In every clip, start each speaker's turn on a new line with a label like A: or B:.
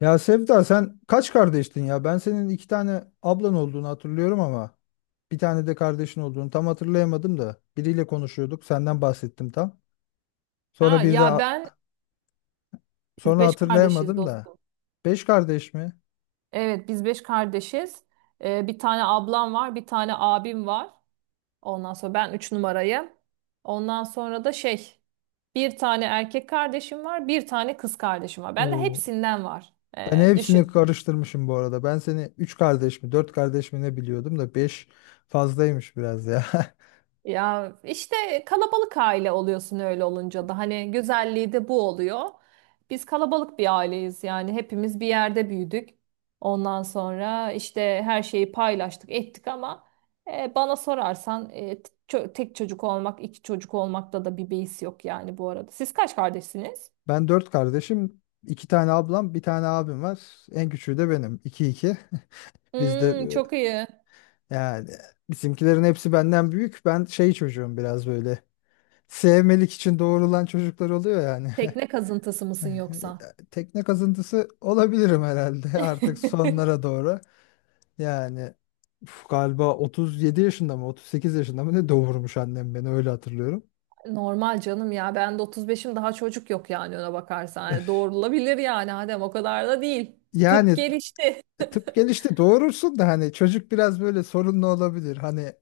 A: Ya Sevda, sen kaç kardeştin ya? Ben senin iki tane ablan olduğunu hatırlıyorum ama bir tane de kardeşin olduğunu tam hatırlayamadım da. Biriyle konuşuyorduk, senden bahsettim tam. Sonra
B: Ha,
A: bir de
B: ya ben biz
A: sonra
B: beş kardeşiz
A: hatırlayamadım da.
B: dostum.
A: Beş kardeş mi?
B: Evet, biz beş kardeşiz. Bir tane ablam var, bir tane abim var. Ondan sonra ben üç numarayım. Ondan sonra da bir tane erkek kardeşim var, bir tane kız kardeşim var. Bende
A: Oo.
B: hepsinden var.
A: Ben hepsini
B: Düşün.
A: karıştırmışım bu arada. Ben seni üç kardeş mi, dört kardeş mi ne biliyordum da beş fazlaymış biraz ya.
B: Ya işte kalabalık aile oluyorsun, öyle olunca da hani güzelliği de bu oluyor. Biz kalabalık bir aileyiz, yani hepimiz bir yerde büyüdük. Ondan sonra işte her şeyi paylaştık ettik ama bana sorarsan tek çocuk olmak, iki çocuk olmakta da bir beis yok yani bu arada. Siz kaç kardeşsiniz?
A: Ben dört kardeşim, iki tane ablam, bir tane abim var. En küçüğü de benim. İki iki. Biz de,
B: Hmm, çok iyi.
A: yani bizimkilerin hepsi benden büyük. Ben şey çocuğum biraz böyle. Sevmelik için doğrulan çocuklar oluyor yani.
B: Tekne kazıntısı mısın yoksa?
A: Tekne kazıntısı olabilirim herhalde, artık sonlara doğru. Yani uf, galiba 37 yaşında mı, 38 yaşında mı ne doğurmuş annem, beni öyle hatırlıyorum.
B: Normal canım ya. Ben de 35'im, daha çocuk yok yani ona bakarsan. Yani doğrulabilir yani Adem, o kadar da değil. Tıp
A: Yani
B: gelişti.
A: tıp gelişti, doğurursun da hani çocuk biraz böyle sorunlu olabilir. Hani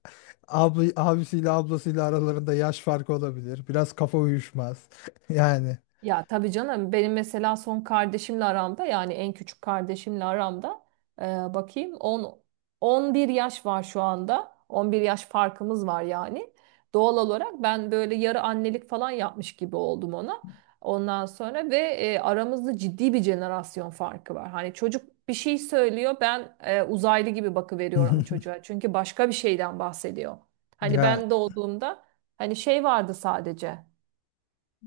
A: abla, abisiyle ablasıyla aralarında yaş farkı olabilir. Biraz kafa uyuşmaz. Yani.
B: Ya tabii canım, benim mesela son kardeşimle aramda, yani en küçük kardeşimle aramda e, bakayım, 10 11 yaş var şu anda. 11 yaş farkımız var yani. Doğal olarak ben böyle yarı annelik falan yapmış gibi oldum ona. Ondan sonra ve aramızda ciddi bir jenerasyon farkı var. Hani çocuk bir şey söylüyor, ben uzaylı gibi bakıveriyorum çocuğa. Çünkü başka bir şeyden bahsediyor. Hani
A: Ya,
B: ben doğduğumda hani vardı sadece.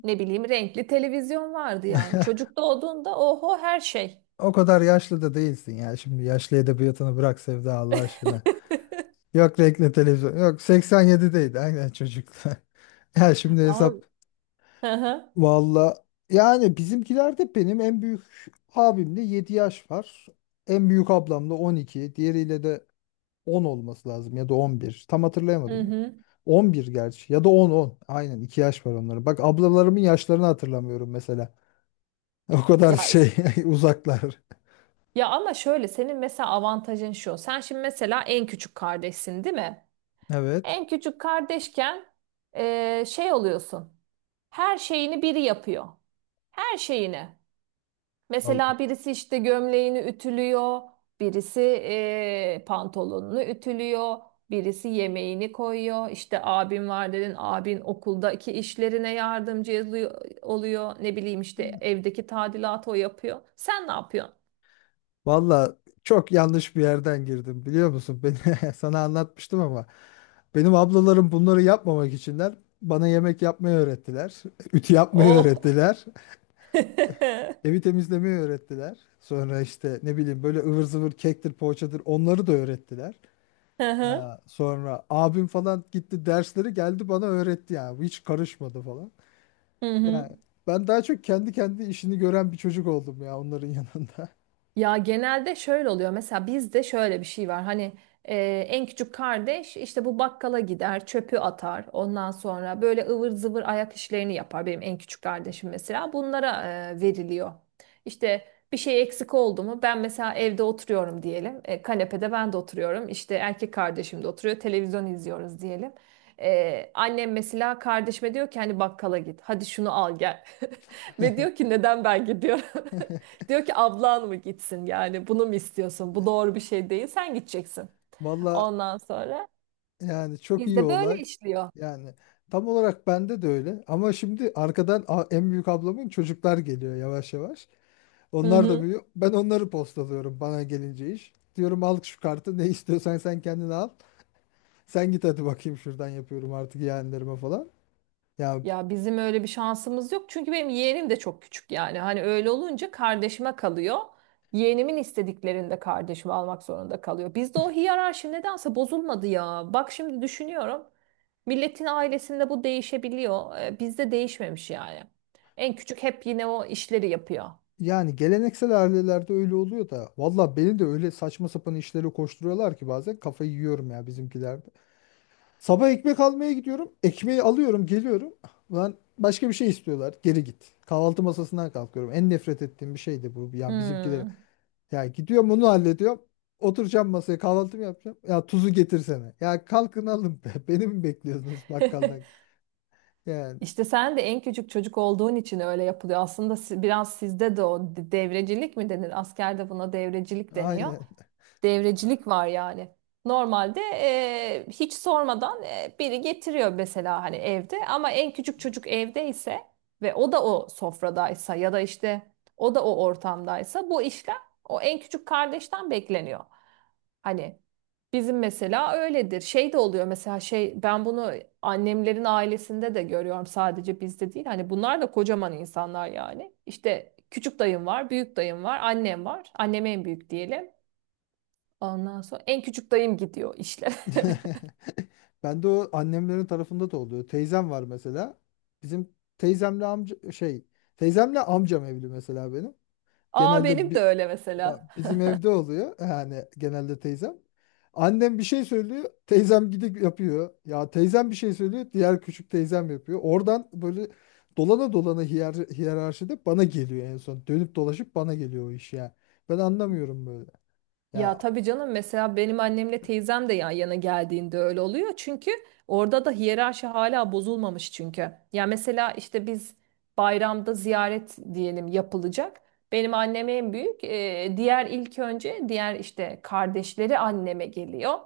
B: Ne bileyim, renkli televizyon vardı yani. Çocuk doğduğunda oho, her şey.
A: o kadar yaşlı da değilsin ya. Şimdi yaşlı edebiyatını bırak Sevda, Allah aşkına. Yok renkli televizyon. Yok, 87'deydi aynen çocuklar. Ya şimdi
B: Ama
A: hesap
B: hı hı.
A: valla, yani bizimkilerde benim en büyük abimle 7 yaş var. En büyük ablamla 12. Diğeriyle de 10 olması lazım ya da 11. Tam
B: Hı
A: hatırlayamadım.
B: hı.
A: 11 gerçi ya da on on. Aynen 2 yaş var onların. Bak, ablalarımın yaşlarını hatırlamıyorum mesela. O kadar
B: Ya
A: şey uzaklar.
B: ya ama şöyle, senin mesela avantajın şu. Sen şimdi mesela en küçük kardeşsin, değil mi?
A: Evet.
B: En küçük kardeşken oluyorsun. Her şeyini biri yapıyor. Her şeyini.
A: Al-
B: Mesela birisi işte gömleğini ütülüyor, birisi pantolonunu ütülüyor, birisi yemeğini koyuyor. İşte abim var dedin, abin okuldaki işlerine oluyor. Ne bileyim işte evdeki tadilatı o yapıyor. Sen ne yapıyorsun?
A: Valla çok yanlış bir yerden girdim, biliyor musun? Beni sana anlatmıştım ama benim ablalarım bunları yapmamak içinler, bana yemek yapmayı öğrettiler. Ütü yapmayı
B: Oh.
A: öğrettiler. Evi temizlemeyi öğrettiler. Sonra işte ne bileyim böyle ıvır zıvır kektir poğaçadır onları da öğrettiler.
B: Hı hı.
A: Ha, sonra abim falan gitti, dersleri geldi bana öğretti ya. Hiç karışmadı falan.
B: Hı hı.
A: Yani ben daha çok kendi kendi işini gören bir çocuk oldum ya, onların yanında.
B: Ya genelde şöyle oluyor. Mesela bizde şöyle bir şey var. Hani e, en küçük kardeş işte bu bakkala gider, çöpü atar. Ondan sonra böyle ıvır zıvır ayak işlerini yapar. Benim en küçük kardeşim mesela bunlara veriliyor. İşte bir şey eksik oldu mu? Ben mesela evde oturuyorum diyelim. Kanepede ben de oturuyorum. İşte erkek kardeşim de oturuyor. Televizyon izliyoruz diyelim. Annem mesela kardeşime diyor ki hani, bakkala git, hadi şunu al gel. Ve diyor ki, neden ben gidiyorum? Diyor ki, ablan mı gitsin, yani bunu mu istiyorsun? Bu doğru bir şey değil. Sen gideceksin.
A: Valla,
B: Ondan sonra
A: yani çok iyi
B: bizde böyle
A: olay.
B: işliyor.
A: Yani tam olarak bende de öyle. Ama şimdi arkadan en büyük ablamın çocuklar geliyor yavaş yavaş.
B: Hı
A: Onlar da
B: hı.
A: büyüyor. Ben onları postalıyorum bana gelince iş. Diyorum al şu kartı, ne istiyorsan sen kendine al. Sen git hadi bakayım şuradan, yapıyorum artık yeğenlerime falan. Ya,
B: Ya bizim öyle bir şansımız yok. Çünkü benim yeğenim de çok küçük yani. Hani öyle olunca kardeşime kalıyor. Yeğenimin istediklerini de kardeşime almak zorunda kalıyor. Bizde o hiyerarşi nedense bozulmadı ya. Bak şimdi düşünüyorum. Milletin ailesinde bu değişebiliyor. Bizde değişmemiş yani. En küçük hep yine o işleri yapıyor.
A: yani geleneksel ailelerde öyle oluyor da. Valla beni de öyle saçma sapan işlere koşturuyorlar ki bazen kafayı yiyorum ya bizimkiler. Sabah ekmek almaya gidiyorum. Ekmeği alıyorum, geliyorum. Ben başka bir şey istiyorlar. Geri git. Kahvaltı masasından kalkıyorum. En nefret ettiğim bir şeydi bu. Ya bizimkiler,
B: Hmm.
A: ya gidiyorum onu hallediyorum. Oturacağım masaya kahvaltımı yapacağım. Ya tuzu getirsene. Ya kalkın alın be. Beni mi bekliyorsunuz bakkaldan? Yani
B: İşte sen de en küçük çocuk olduğun için öyle yapılıyor. Aslında biraz sizde de o devrecilik mi denir? Askerde buna devrecilik deniyor.
A: aynen.
B: Devrecilik var yani. Normalde hiç sormadan biri getiriyor mesela, hani evde ama en küçük çocuk evdeyse ve o da o sofradaysa ya da işte o da o ortamdaysa bu işlem o en küçük kardeşten bekleniyor. Hani bizim mesela öyledir. Şey de oluyor mesela, ben bunu annemlerin ailesinde de görüyorum, sadece bizde değil. Hani bunlar da kocaman insanlar yani. İşte küçük dayım var, büyük dayım var, annem var. Annem en büyük diyelim. Ondan sonra en küçük dayım gidiyor işlere.
A: Ben de o, annemlerin tarafında da oluyor. Teyzem var mesela. Bizim teyzemle amca şey, teyzemle amcam evli mesela benim.
B: Aa,
A: Genelde
B: benim de öyle mesela.
A: bizim evde oluyor. Yani genelde teyzem. Annem bir şey söylüyor. Teyzem gidip yapıyor. Ya teyzem bir şey söylüyor. Diğer küçük teyzem yapıyor. Oradan böyle dolana dolana hiyerarşide bana geliyor en son. Dönüp dolaşıp bana geliyor o iş ya. Ben anlamıyorum böyle. Ya,
B: Ya tabii canım, mesela benim annemle teyzem de yan yana geldiğinde öyle oluyor. Çünkü orada da hiyerarşi hala bozulmamış çünkü. Ya mesela işte biz bayramda ziyaret diyelim yapılacak. Benim annem en büyük. Diğer ilk önce diğer işte kardeşleri anneme geliyor.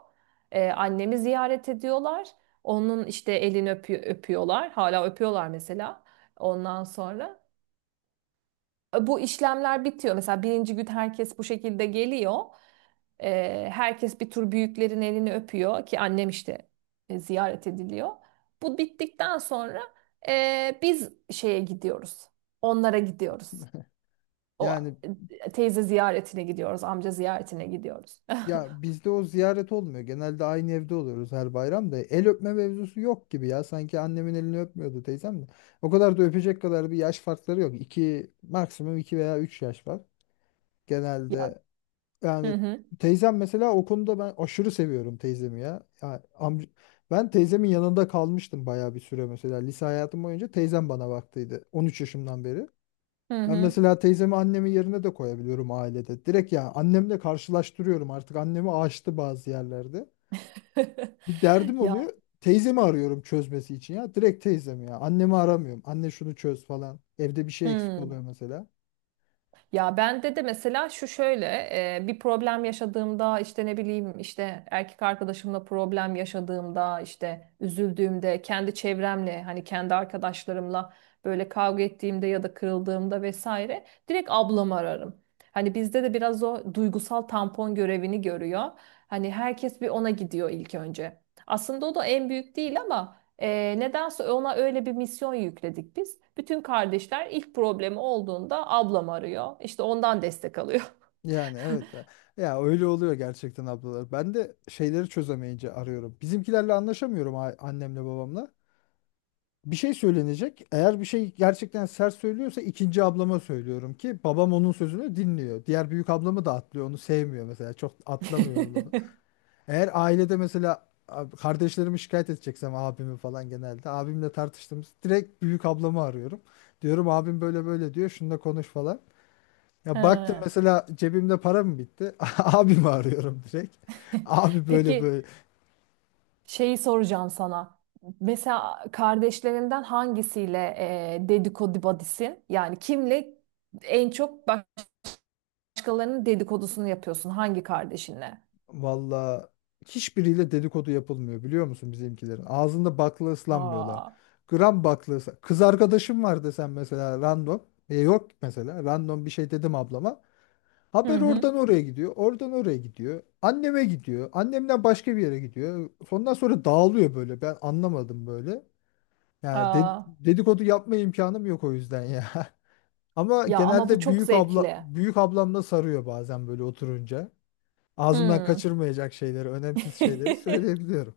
B: Annemi ziyaret ediyorlar. Onun işte elini öpüyorlar. Hala öpüyorlar mesela. Ondan sonra. Bu işlemler bitiyor. Mesela birinci gün herkes bu şekilde geliyor. Herkes bir tur büyüklerin elini öpüyor ki annem işte ziyaret ediliyor. Bu bittikten sonra biz şeye gidiyoruz. Onlara gidiyoruz. O
A: yani
B: teyze ziyaretine gidiyoruz, amca ziyaretine gidiyoruz.
A: ya, bizde o ziyaret olmuyor. Genelde aynı evde oluyoruz her bayram da. El öpme mevzusu yok gibi ya. Sanki annemin elini öpmüyordu teyzem de. O kadar da öpecek kadar bir yaş farkları yok. 2, maksimum 2 veya 3 yaş var.
B: Ya.
A: Genelde
B: Hı
A: yani
B: hı.
A: teyzem mesela, o konuda ben aşırı seviyorum teyzemi ya. Ya ben teyzemin yanında kalmıştım bayağı bir süre mesela. Lise hayatım boyunca teyzem bana baktıydı, 13 yaşımdan beri.
B: Hı
A: Ben
B: hı.
A: mesela teyzemi annemin yerine de koyabiliyorum ailede. Direkt ya, annemle karşılaştırıyorum, artık annemi aştı bazı yerlerde. Bir derdim
B: Ya.
A: oluyor. Teyzemi arıyorum çözmesi için ya. Direkt teyzemi ya. Annemi aramıyorum. Anne şunu çöz falan. Evde bir şey eksik
B: Hı.
A: oluyor mesela.
B: Ya bende de mesela şu şöyle, bir problem yaşadığımda, işte ne bileyim, işte erkek arkadaşımla problem yaşadığımda, işte üzüldüğümde, kendi çevremle hani kendi arkadaşlarımla böyle kavga ettiğimde ya da kırıldığımda vesaire, direkt ablamı ararım. Hani bizde de biraz o duygusal tampon görevini görüyor. Hani herkes bir ona gidiyor ilk önce. Aslında o da en büyük değil ama nedense ona öyle bir misyon yükledik biz. Bütün kardeşler ilk problemi olduğunda ablam arıyor. İşte ondan destek alıyor.
A: Yani evet. Ya, ya öyle oluyor gerçekten ablalar. Ben de şeyleri çözemeyince arıyorum. Bizimkilerle anlaşamıyorum, annemle babamla bir şey söylenecek. Eğer bir şey gerçekten sert söylüyorsa, ikinci ablama söylüyorum ki babam onun sözünü dinliyor. Diğer büyük ablamı da atlıyor. Onu sevmiyor mesela. Çok atlamıyor onun lafı. Eğer ailede mesela kardeşlerimi şikayet edeceksem abimi falan, genelde abimle tartıştığımız direkt büyük ablamı arıyorum. Diyorum abim böyle böyle diyor. Şununla konuş falan.
B: He.
A: Ya baktım mesela cebimde para mı bitti? Abimi arıyorum direkt. Abi böyle
B: Peki,
A: böyle.
B: şeyi soracağım sana. Mesela kardeşlerinden hangisiyle dedikodu badisin? Yani kimle en çok başkalarının dedikodusunu yapıyorsun? Hangi kardeşinle?
A: Valla hiçbiriyle dedikodu yapılmıyor, biliyor musun bizimkilerin? Ağzında bakla ıslanmıyorlar.
B: Aa.
A: Kız arkadaşım var desem mesela random. E yok, mesela random bir şey dedim ablama.
B: Hı
A: Haber
B: hı.
A: oradan oraya gidiyor. Oradan oraya gidiyor. Anneme gidiyor. Annemden başka bir yere gidiyor. Ondan sonra dağılıyor böyle. Ben anlamadım böyle. Yani
B: Aa.
A: dedikodu yapma imkanım yok o yüzden ya. Ama
B: Ya ama bu
A: genelde
B: çok zevkli.
A: büyük ablamla sarıyor bazen, böyle oturunca ağzımdan
B: Hmm.
A: kaçırmayacak şeyleri, önemsiz şeyleri söyleyebiliyorum.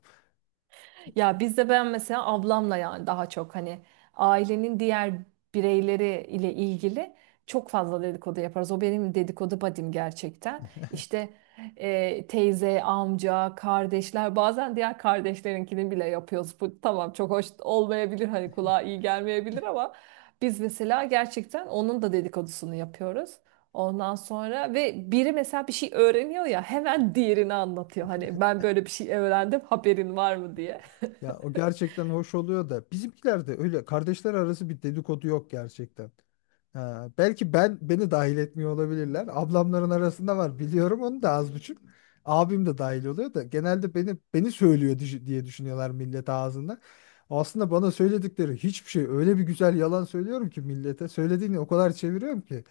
B: Ya bizde ben mesela ablamla, yani daha çok hani ailenin diğer bireyleri ile ilgili çok fazla dedikodu yaparız. O benim dedikodu badim gerçekten. İşte teyze, amca, kardeşler, bazen diğer kardeşlerinkini bile yapıyoruz. Bu tamam, çok hoş olmayabilir, hani kulağa iyi gelmeyebilir ama biz mesela gerçekten onun da dedikodusunu yapıyoruz. Ondan sonra ve biri mesela bir şey öğreniyor ya, hemen diğerini anlatıyor. Hani ben böyle bir şey öğrendim, haberin var mı diye.
A: Ya o gerçekten hoş oluyor da bizimkilerde öyle kardeşler arası bir dedikodu yok gerçekten. Ha, belki ben, beni dahil etmiyor olabilirler. Ablamların arasında var, biliyorum onu da az buçuk. Abim de dahil oluyor da genelde beni söylüyor diye düşünüyorlar millet ağzında. Aslında bana söyledikleri hiçbir şey, öyle bir güzel yalan söylüyorum ki millete. Söylediğini o kadar çeviriyorum ki.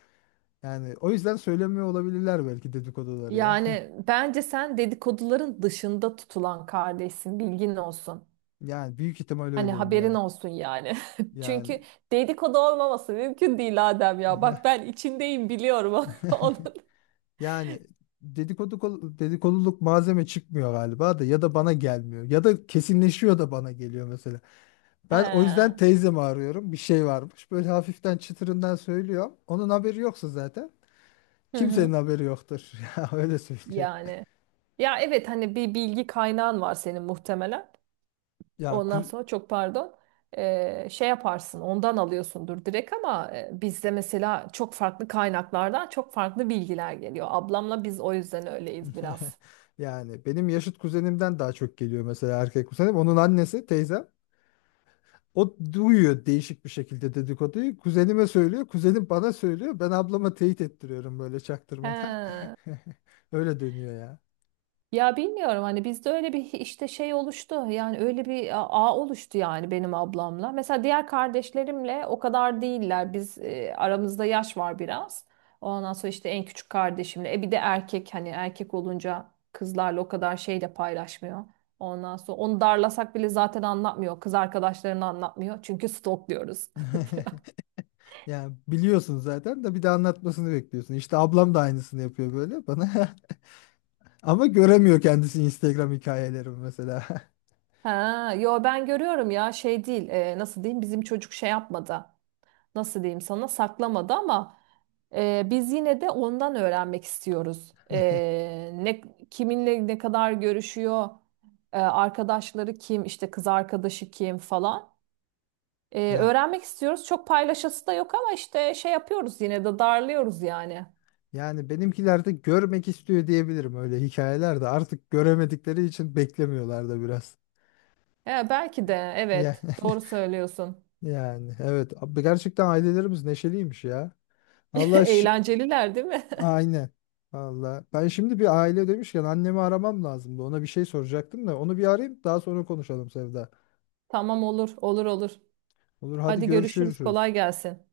A: Yani o yüzden söylemiyor olabilirler belki dedikoduları ya.
B: Yani bence sen dedikoduların dışında tutulan kardeşsin, bilgin olsun.
A: Yani büyük ihtimal
B: Hani
A: öyleyim
B: haberin
A: ya.
B: olsun yani.
A: Yani
B: Çünkü dedikodu olmaması mümkün değil Adem ya.
A: ya-
B: Bak ben içindeyim, biliyorum onun.
A: yani dedikoduluk malzeme çıkmıyor galiba, da ya da bana gelmiyor ya da kesinleşiyor da bana geliyor mesela.
B: He.
A: Ben o yüzden
B: Hı
A: teyzemi arıyorum. Bir şey varmış. Böyle hafiften çıtırından söylüyor. Onun haberi yoksa zaten kimsenin
B: hı.
A: haberi yoktur. Ya öyle söyleyeyim.
B: Yani. Ya evet, hani bir bilgi kaynağın var senin muhtemelen.
A: Yani ku-
B: Ondan sonra çok pardon. Şey yaparsın, ondan alıyorsundur direkt ama bizde mesela çok farklı kaynaklardan çok farklı bilgiler geliyor. Ablamla biz o yüzden öyleyiz biraz.
A: yani benim yaşıt kuzenimden daha çok geliyor mesela erkek kuzenim. Onun annesi teyzem. O duyuyor değişik bir şekilde dedikoduyu. Kuzenime söylüyor. Kuzenim bana söylüyor. Ben ablama teyit ettiriyorum böyle çaktırmadan.
B: He.
A: Öyle dönüyor ya.
B: Ya bilmiyorum, hani bizde öyle bir işte oluştu, yani öyle bir ağ oluştu yani benim ablamla. Mesela diğer kardeşlerimle o kadar değiller, biz aramızda yaş var biraz. Ondan sonra işte en küçük kardeşimle, bir de erkek, hani erkek olunca kızlarla o kadar de paylaşmıyor. Ondan sonra onu darlasak bile zaten anlatmıyor, kız arkadaşlarını anlatmıyor çünkü stalkluyoruz.
A: Yani biliyorsun zaten, de bir de anlatmasını bekliyorsun. İşte ablam da aynısını yapıyor böyle bana. Ama göremiyor kendisi Instagram hikayelerimi mesela.
B: Ha, yo ben görüyorum ya, değil, nasıl diyeyim, bizim çocuk yapmadı. Nasıl diyeyim sana, saklamadı ama biz yine de ondan öğrenmek istiyoruz. E, ne kiminle ne kadar görüşüyor, arkadaşları kim, işte kız arkadaşı kim falan.
A: Ya,
B: Öğrenmek istiyoruz. Çok paylaşası da yok ama işte yapıyoruz, yine de darlıyoruz yani.
A: yani benimkiler de görmek istiyor diyebilirim, öyle hikayeler de artık göremedikleri için beklemiyorlar da biraz.
B: Belki de,
A: Yani,
B: evet, doğru söylüyorsun.
A: yani evet abi, gerçekten ailelerimiz neşeliymiş ya. Allah şi-
B: Eğlenceliler değil mi?
A: aynen. Allah. Ben şimdi bir aile demişken annemi aramam lazımdı. Ona bir şey soracaktım da onu bir arayayım, daha sonra konuşalım Sevda.
B: Tamam, olur olur olur.
A: Olur, hadi
B: Hadi görüşürüz, kolay
A: görüşürüz.
B: gelsin.